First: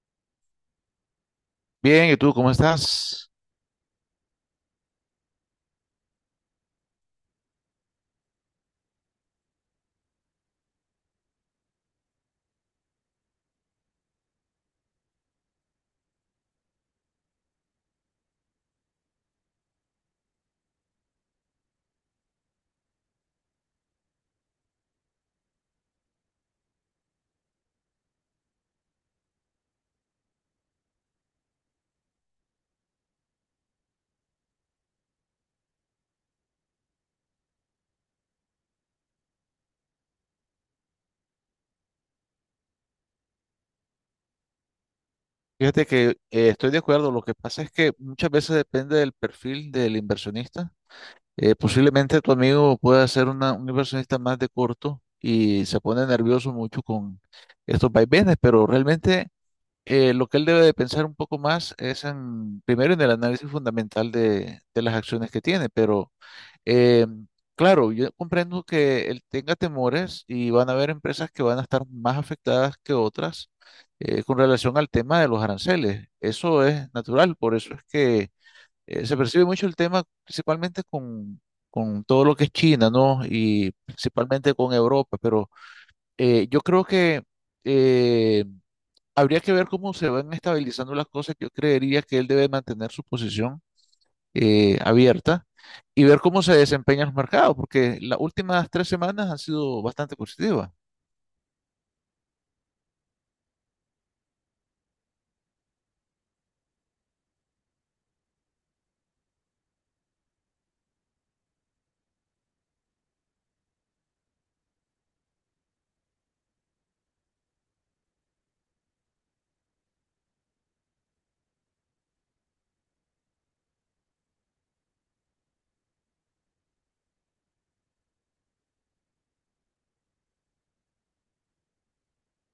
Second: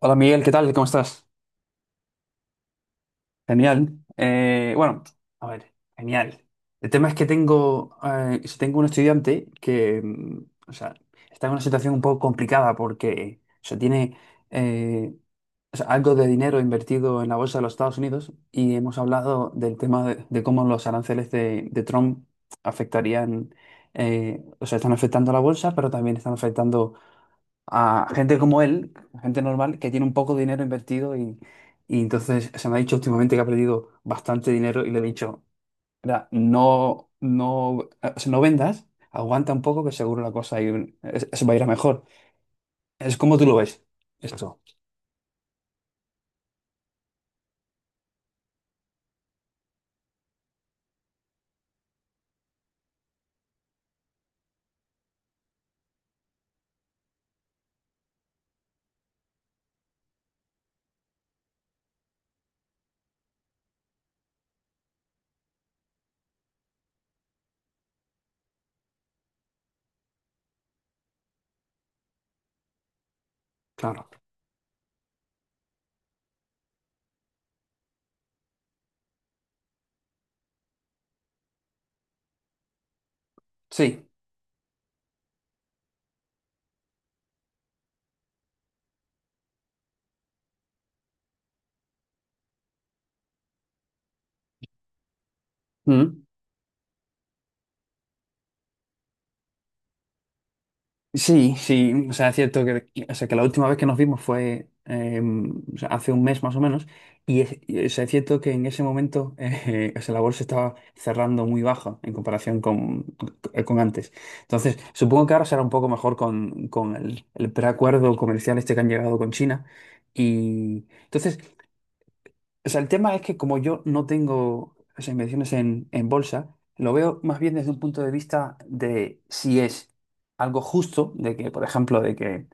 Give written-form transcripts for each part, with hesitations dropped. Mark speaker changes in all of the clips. Speaker 1: Hola Miguel, ¿qué tal? ¿Cómo estás?
Speaker 2: Bien, ¿y tú cómo estás?
Speaker 1: Genial. Bueno, a ver, genial. El tema es que tengo, si tengo un estudiante que, o sea, está en una situación un poco complicada porque, o sea, tiene eh, o sea, algo de dinero invertido en la bolsa de los Estados Unidos y hemos hablado del tema de cómo los aranceles de Trump afectarían, o sea, están afectando a la bolsa, pero también están afectando a gente como él, gente normal, que tiene un poco de dinero invertido y entonces se me ha dicho últimamente que ha perdido bastante dinero y le he dicho, "Mira, no, no, o sea, no vendas, aguanta un poco que seguro la cosa ahí, se va a ir a mejor. Es como tú lo ves, esto,
Speaker 2: Fíjate que estoy de acuerdo. Lo que pasa es que muchas veces depende del perfil del inversionista. Posiblemente tu amigo pueda ser un inversionista más de corto y se pone nervioso mucho con estos vaivenes, pero realmente lo que él debe de pensar un poco más es en, primero en el análisis fundamental de las acciones que tiene, pero Eh, claro, yo comprendo que él tenga temores y van a haber empresas que van a estar más afectadas que otras
Speaker 1: claro.
Speaker 2: con relación al tema de los aranceles. Eso es natural, por eso es que se percibe mucho el tema principalmente con todo lo que es China, ¿no? Y
Speaker 1: Sí.
Speaker 2: principalmente con Europa, pero yo creo que eh, habría que ver cómo se van estabilizando las cosas. Yo creería que él debe mantener su posición abierta y ver
Speaker 1: Mm.
Speaker 2: cómo se desempeñan los mercados, porque las últimas tres semanas han sido bastante positivas.
Speaker 1: Sí, sí, o sea, es cierto que, o sea, que la última vez que nos vimos fue o sea, hace un mes más o menos, o sea, es cierto que en ese momento o sea, la bolsa estaba cerrando muy baja en comparación con antes. Entonces, supongo que ahora será un poco mejor con el preacuerdo comercial este que han llegado con China. Y entonces, o sea, el tema es que como yo no tengo esas inversiones en bolsa, lo veo más bien desde un punto de vista de si es algo justo, de que, por ejemplo, de que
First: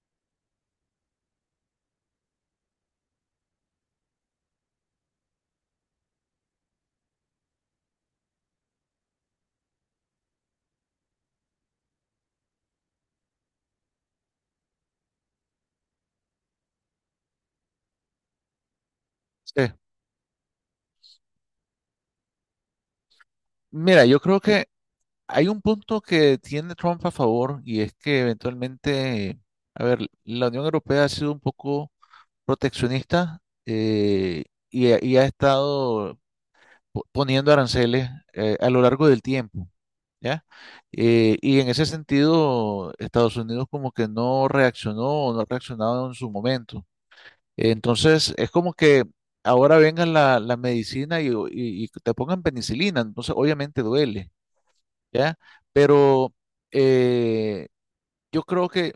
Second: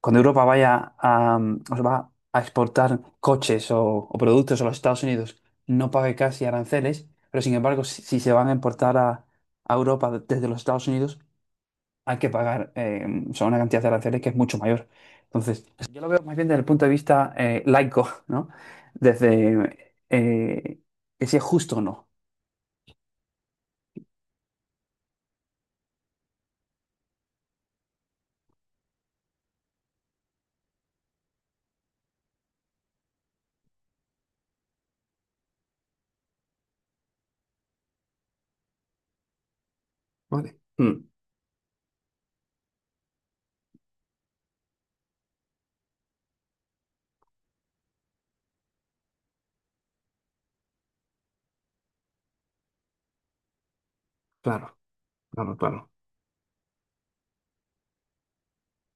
Speaker 1: cuando Europa vaya a, o sea, va a exportar coches o productos a los Estados Unidos, no pague casi aranceles, pero sin embargo, si se van a importar a Europa desde los Estados Unidos, hay que pagar o sea, una cantidad de aranceles que es mucho mayor. Entonces, yo lo veo más bien desde el punto de vista laico, ¿no?
Speaker 2: Sí.
Speaker 1: Desde que si es justo o no.
Speaker 2: Mira, yo creo que hay un punto que tiene Trump a favor y es que eventualmente, a ver, la Unión Europea ha sido un poco proteccionista y, ha estado poniendo aranceles a lo largo del tiempo. ¿Ya?
Speaker 1: Vale. Mm.
Speaker 2: Y en ese sentido, Estados Unidos como que no reaccionó o no ha reaccionado en su momento. Entonces, es como que ahora vengan la medicina y, y te pongan penicilina, entonces obviamente duele,
Speaker 1: Claro,
Speaker 2: ¿ya?
Speaker 1: claro, claro.
Speaker 2: Pero eh, yo creo que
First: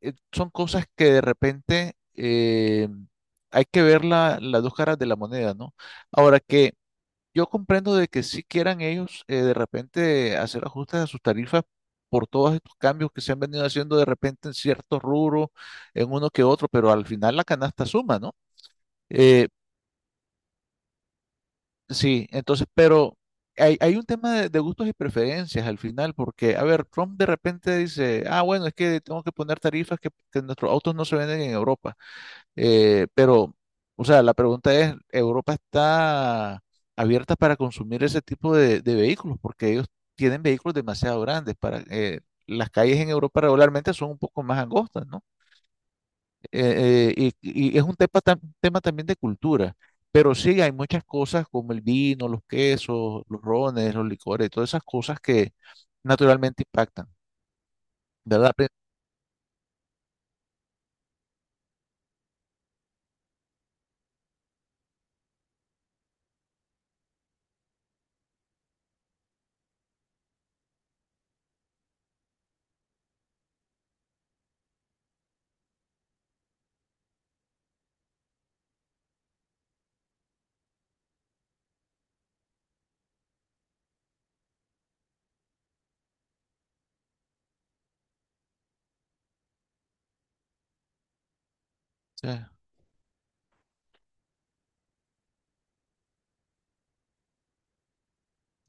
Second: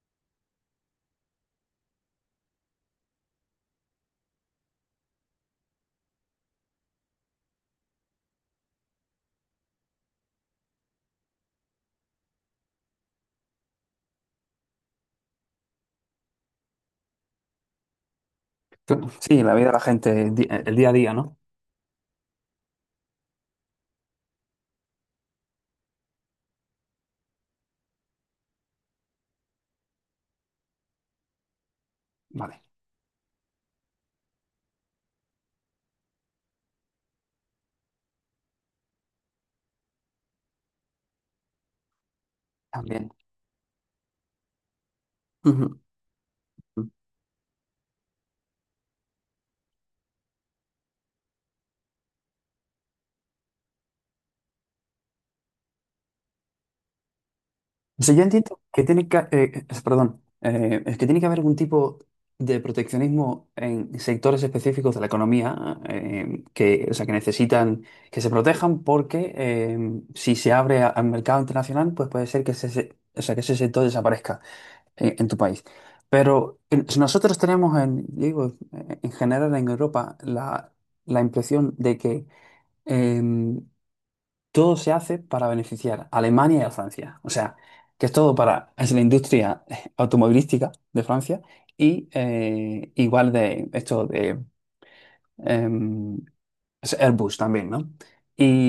Speaker 2: son cosas que de repente hay que ver las dos caras de la moneda, ¿no? Ahora que yo comprendo de que si quieran ellos de repente hacer ajustes a sus tarifas por todos estos cambios que se han venido haciendo de repente en ciertos rubros, en uno que otro, pero al final la canasta suma, ¿no?
Speaker 1: Claro. Sí,
Speaker 2: Eh,
Speaker 1: la vida de la gente, el día a día, ¿no?
Speaker 2: Sí, entonces, pero hay un tema de gustos y preferencias al final, porque, a ver, Trump de repente dice, ah, bueno, es que tengo que poner tarifas que nuestros autos no se venden en Europa.
Speaker 1: Vale.
Speaker 2: Pero, o sea, la pregunta es, ¿Europa está abierta para consumir ese tipo de vehículos? Porque ellos tienen vehículos demasiado grandes para... las calles en
Speaker 1: También.
Speaker 2: Europa regularmente son un poco más angostas, ¿no?
Speaker 1: Ujú.
Speaker 2: Y es un tema, también de cultura, pero sí hay muchas cosas como el vino, los quesos, los rones, los licores, todas esas cosas que naturalmente impactan,
Speaker 1: O sea, yo
Speaker 2: ¿verdad?
Speaker 1: entiendo que tiene que, es que tiene que haber algún tipo de proteccionismo en sectores específicos de la economía que, o sea, que necesitan que se protejan porque si se abre al mercado internacional, pues puede ser que o sea, que ese sector desaparezca en tu país. Pero si nosotros tenemos, en, digo, en general en Europa la, la impresión de que em, todo se hace para beneficiar a Alemania y a Francia. O sea, que es todo para es la industria automovilística de Francia y
Speaker 2: Sí,
Speaker 1: igual de esto de em, es Airbus también, ¿no?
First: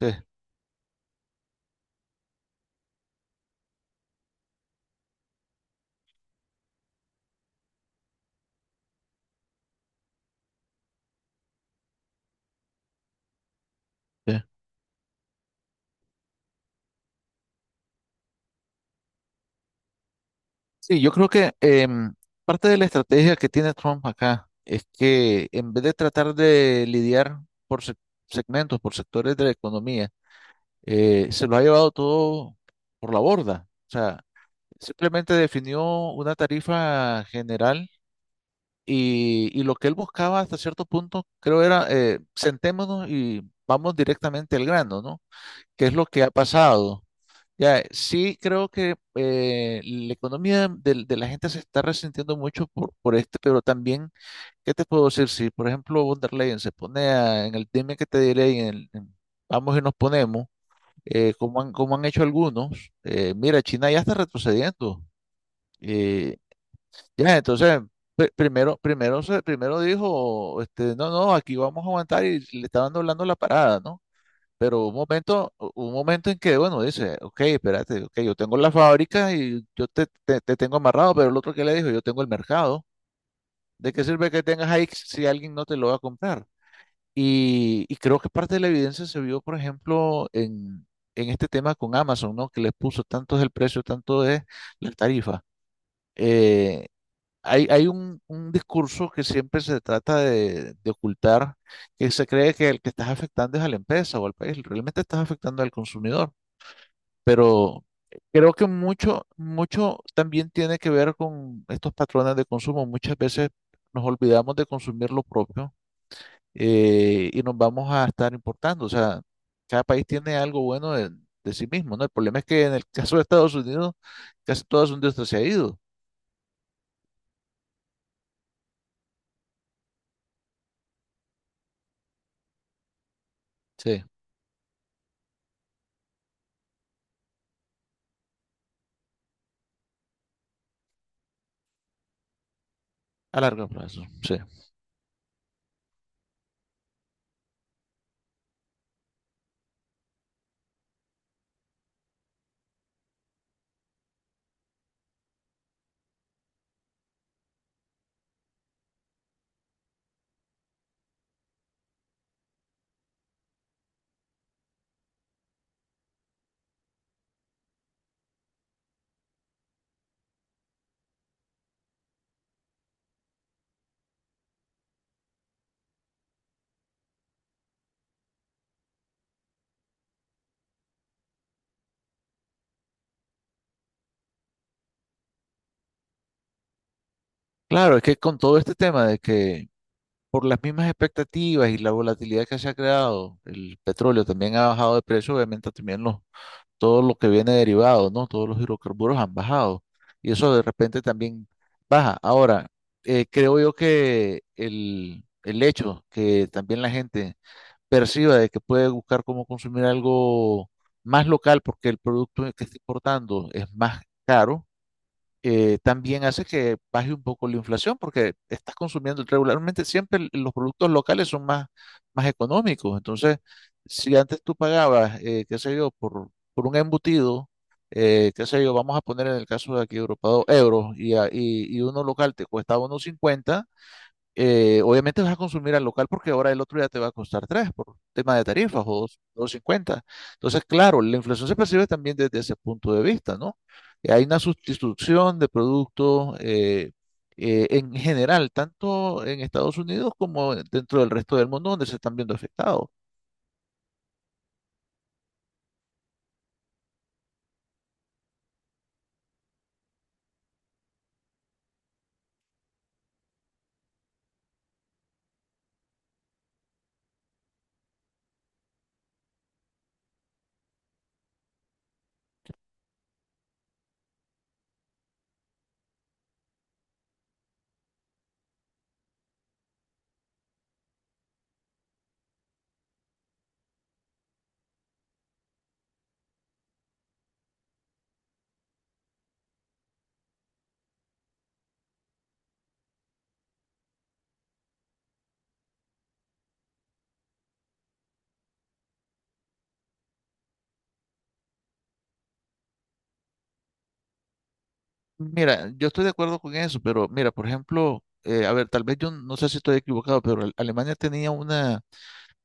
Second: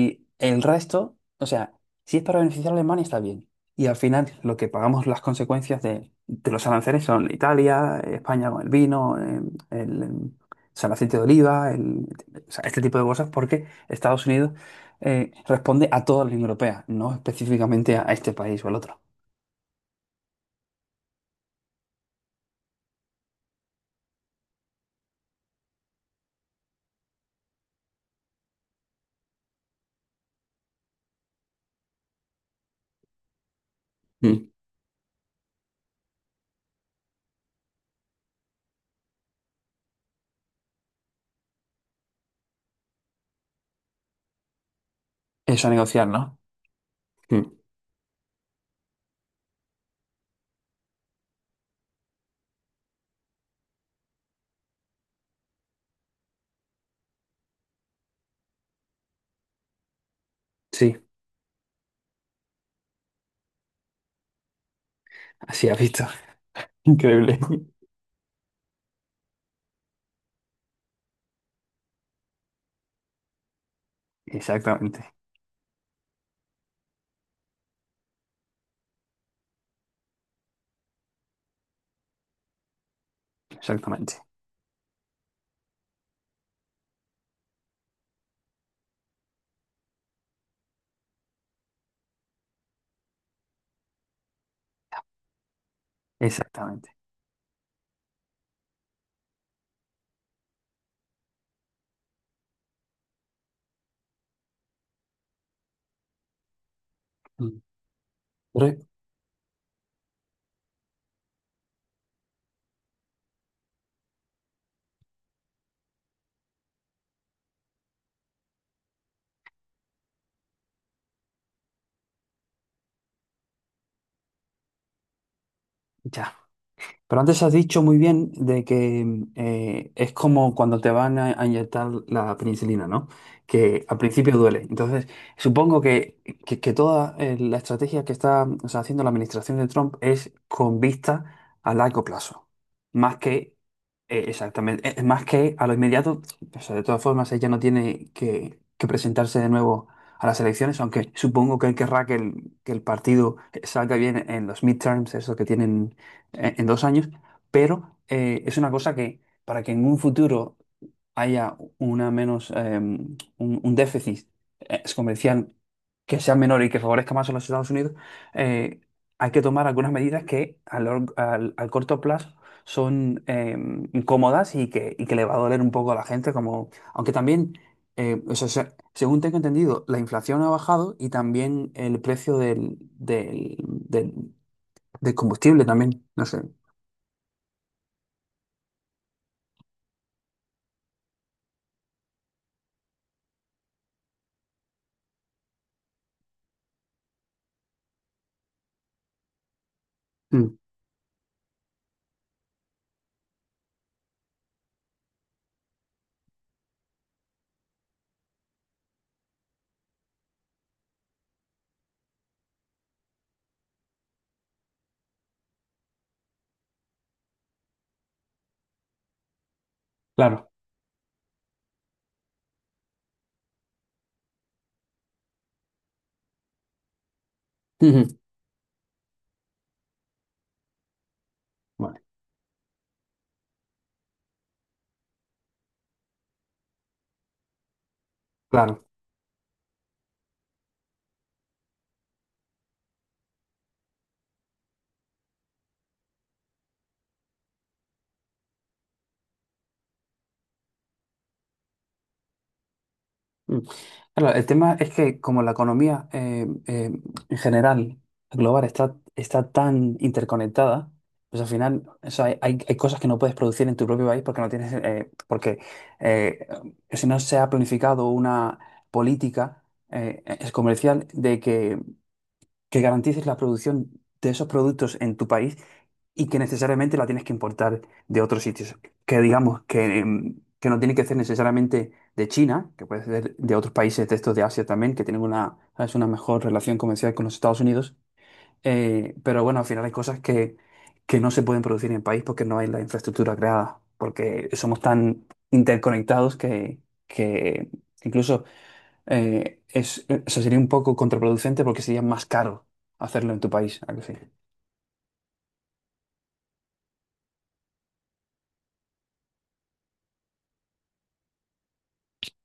Speaker 2: sí,
Speaker 1: el resto, o sea, si es para beneficiar a Alemania está bien. Y al final lo que pagamos las consecuencias de los aranceles son Italia, España con el vino, el, o sea, el aceite de oliva, o sea, este tipo de cosas, porque Estados
Speaker 2: sí.
Speaker 1: Unidos responde a toda la Unión Europea, no específicamente a este país o al otro.
Speaker 2: Sí, yo creo que em, parte de la estrategia que tiene Trump acá es que en vez de tratar de lidiar por segmentos, por sectores de la economía, se lo ha llevado todo por la borda. O sea,
Speaker 1: Mm.
Speaker 2: simplemente definió una tarifa general. Y lo que él buscaba hasta cierto punto, creo era, sentémonos y vamos directamente al grano, ¿no?
Speaker 1: Eso, a
Speaker 2: ¿Qué es lo
Speaker 1: negociar,
Speaker 2: que ha
Speaker 1: ¿no?
Speaker 2: pasado?
Speaker 1: Mm.
Speaker 2: Ya, sí creo que la economía de la gente se está resintiendo mucho por este, pero también, ¿qué te puedo decir? Si, por ejemplo, von der Leyen se pone en el dime que te diré, y en el, en vamos y nos ponemos,
Speaker 1: Sí,
Speaker 2: como han hecho algunos, mira, China ya está retrocediendo.
Speaker 1: así has visto.
Speaker 2: eh, ya,
Speaker 1: Increíble.
Speaker 2: entonces, primero, primero dijo, este, no, no, aquí vamos a aguantar y le estaban doblando la parada, ¿no? Pero un
Speaker 1: Exactamente,
Speaker 2: momento, un momento en que, bueno, dice, ok, espérate, ok, yo tengo la fábrica y yo te tengo amarrado, pero el otro que le dijo, yo tengo el mercado. ¿De qué
Speaker 1: exactamente,
Speaker 2: sirve que tengas ahí si alguien no te lo va a comprar? Y creo que parte de la evidencia se vio, por ejemplo, en este tema con Amazon, ¿no? Que les puso tanto es el precio, tanto es la tarifa. Eh,
Speaker 1: exactamente.
Speaker 2: Hay, hay un discurso que siempre se trata de ocultar, que se cree que el que estás afectando es a la empresa o al país, realmente estás afectando al consumidor,
Speaker 1: Mm.
Speaker 2: pero creo que
Speaker 1: Pero
Speaker 2: mucho, mucho también tiene que ver con estos patrones de consumo. Muchas veces nos olvidamos de consumir lo propio y nos vamos a estar importando, o sea, cada país tiene algo bueno de sí mismo, ¿no? El problema es que en el caso de Estados Unidos, casi toda su industria se ha ido,
Speaker 1: ya. Pero antes has dicho muy bien de que es como cuando te van a inyectar la penicilina, ¿no? Que al
Speaker 2: sí,
Speaker 1: principio duele. Entonces, supongo que, que toda la estrategia que está o sea, haciendo la administración de Trump es con vista a largo plazo, más
Speaker 2: a
Speaker 1: que
Speaker 2: largo plazo, sí.
Speaker 1: más que a lo inmediato. O sea, de todas formas, ella no tiene que presentarse de nuevo a las elecciones, aunque supongo que él querrá que que el partido salga bien en los midterms, eso que tienen en 2 años, pero es una cosa que para que en un futuro haya una menos, un déficit comercial que sea menor y que favorezca más a los Estados Unidos, eh, hay que tomar algunas medidas que al, al corto plazo son incómodas y que le va a doler un poco a la gente, como, aunque también, o sea, según tengo entendido, la inflación ha bajado y también el precio del combustible también, no sé.
Speaker 2: Claro, es que con todo este tema de que por las mismas expectativas y la volatilidad que se ha creado, el petróleo también ha bajado de precio, obviamente también los, todo lo que viene derivado, ¿no? Todos los hidrocarburos han bajado y eso
Speaker 1: Mm,
Speaker 2: de repente también baja. Ahora, creo yo que el hecho que también la gente perciba de que puede buscar cómo consumir algo más local porque el producto que está importando es más caro también hace que baje un poco la inflación porque estás consumiendo regularmente, siempre
Speaker 1: claro.
Speaker 2: los productos locales son más, más económicos. Entonces, si antes tú pagabas, qué sé yo, por un embutido,
Speaker 1: Ujú.
Speaker 2: qué sé yo, vamos a poner en el caso de aquí de Europa, dos euros y
Speaker 1: Bueno,
Speaker 2: uno local te cuesta uno cincuenta, obviamente vas a consumir al local porque ahora el otro ya te va a costar 3 por tema de tarifas
Speaker 1: claro.
Speaker 2: o dos cincuenta. Entonces, claro, la inflación se percibe también desde ese punto de vista, ¿no? Hay una sustitución de productos en general, tanto en Estados Unidos como dentro del resto del mundo donde se están viendo afectados.
Speaker 1: Mm. Claro, el tema es que como la economía en general, global, está, está tan interconectada, pues al final o sea, hay, hay cosas que no puedes producir en tu propio país porque no tienes, porque eh, si no se ha planificado una política es comercial de que garantices la producción de esos productos en tu país y que necesariamente la tienes que importar de otros sitios. Que digamos que, que no tiene que ser necesariamente de China, que puede ser de otros países de estos de Asia también, que tienen una, ¿sabes?, una mejor relación comercial con los Estados Unidos. Pero bueno, al final hay cosas que no se pueden producir en el país porque no hay la infraestructura creada, porque somos tan interconectados que incluso o sea, sería un poco contraproducente porque sería más caro hacerlo en tu país, ¿a que sí?
Speaker 2: Mira, yo estoy de acuerdo con eso, pero mira, por ejemplo, a ver, tal vez yo no sé si estoy equivocado, pero Alemania tenía una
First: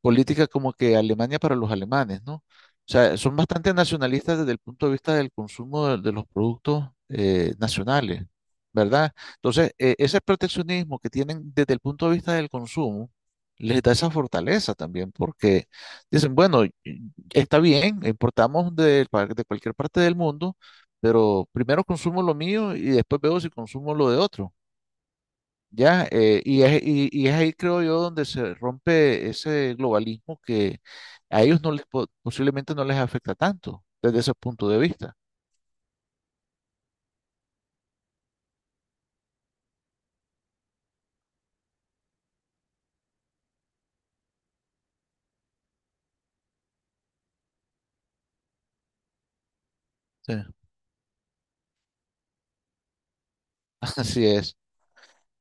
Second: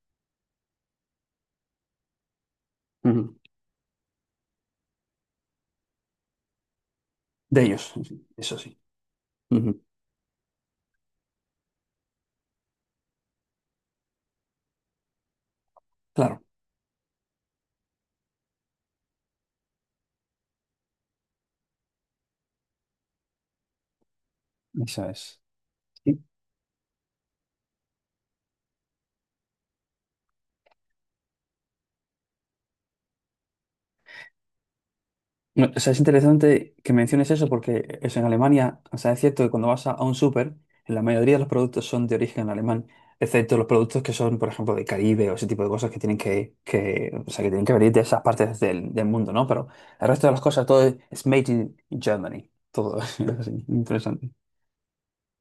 Speaker 2: política como que Alemania para los alemanes, ¿no? O sea,
Speaker 1: Ujú.
Speaker 2: son bastante nacionalistas desde el punto de vista del consumo de los productos
Speaker 1: De ellos,
Speaker 2: nacionales,
Speaker 1: eso sí,
Speaker 2: ¿verdad? Entonces,
Speaker 1: ujú.
Speaker 2: ese proteccionismo que tienen desde el punto de vista del consumo les da esa fortaleza también, porque dicen,
Speaker 1: Claro,
Speaker 2: bueno, y está bien, importamos de, de cualquier parte del mundo, pero primero consumo lo mío y después veo si consumo lo de otro.
Speaker 1: eso es.
Speaker 2: ¿Ya?
Speaker 1: Sí.
Speaker 2: Y es, y es ahí, creo yo, donde se rompe ese globalismo que a ellos no les, posiblemente no les afecta tanto desde ese punto de vista.
Speaker 1: No, o sea, es interesante que menciones eso porque es en Alemania, o sea, es cierto que cuando vas a un súper, en la mayoría de los productos son de origen alemán, excepto los productos que son, por ejemplo, de Caribe o ese tipo de cosas que tienen que, o sea, que tienen que venir de esas partes del, del mundo, ¿no? Pero el resto de
Speaker 2: Sí.
Speaker 1: las cosas, todo es made in Germany, todo es así,
Speaker 2: Así
Speaker 1: interesante.
Speaker 2: es,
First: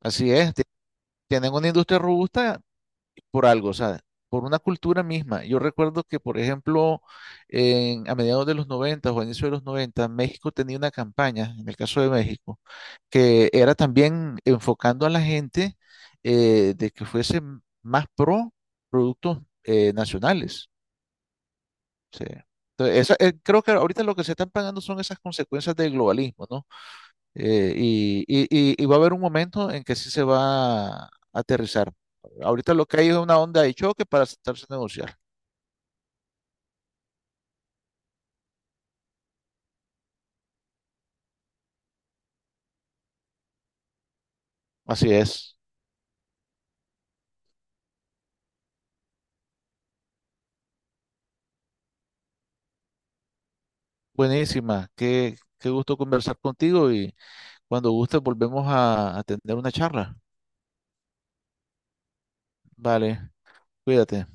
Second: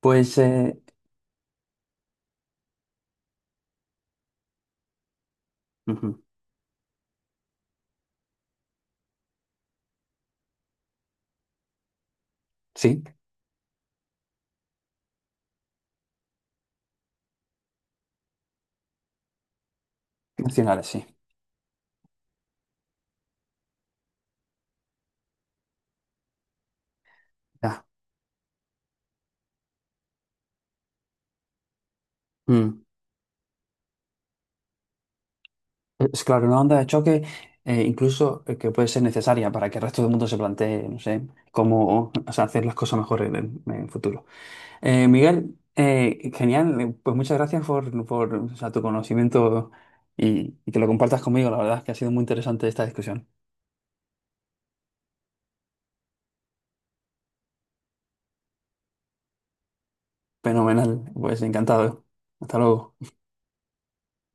Speaker 2: así
Speaker 1: Pues
Speaker 2: es.
Speaker 1: eh.
Speaker 2: Tienen una industria robusta por algo, o sea, por una cultura misma. Yo recuerdo que,
Speaker 1: Ujú.
Speaker 2: por ejemplo, a mediados de los 90 o a inicios de los 90 México tenía una campaña, en el caso de México
Speaker 1: Sí,
Speaker 2: que era también enfocando a la gente de que fuese más pro productos nacionales.
Speaker 1: nacionales, sí.
Speaker 2: O sea, entonces, creo que ahorita lo que se están pagando son esas consecuencias del globalismo, ¿no?
Speaker 1: Ya.
Speaker 2: Y, y va a haber un momento en que sí se va a aterrizar. Ahorita
Speaker 1: Mm.
Speaker 2: lo que hay es una onda de choque para sentarse a negociar.
Speaker 1: Es claro, una onda de choque incluso que puede ser necesaria para que el resto del mundo se plantee, no sé, cómo o sea, hacer las cosas mejor en en el futuro.
Speaker 2: Así es.
Speaker 1: Miguel, genial, pues muchas gracias por, o sea, tu conocimiento y que lo compartas conmigo. La verdad es que ha sido muy interesante esta discusión.
Speaker 2: Buenísima. Qué, qué gusto conversar contigo y cuando gustes volvemos a tener una charla.
Speaker 1: Fenomenal, pues encantado. Hasta luego.
Speaker 2: Vale, cuídate.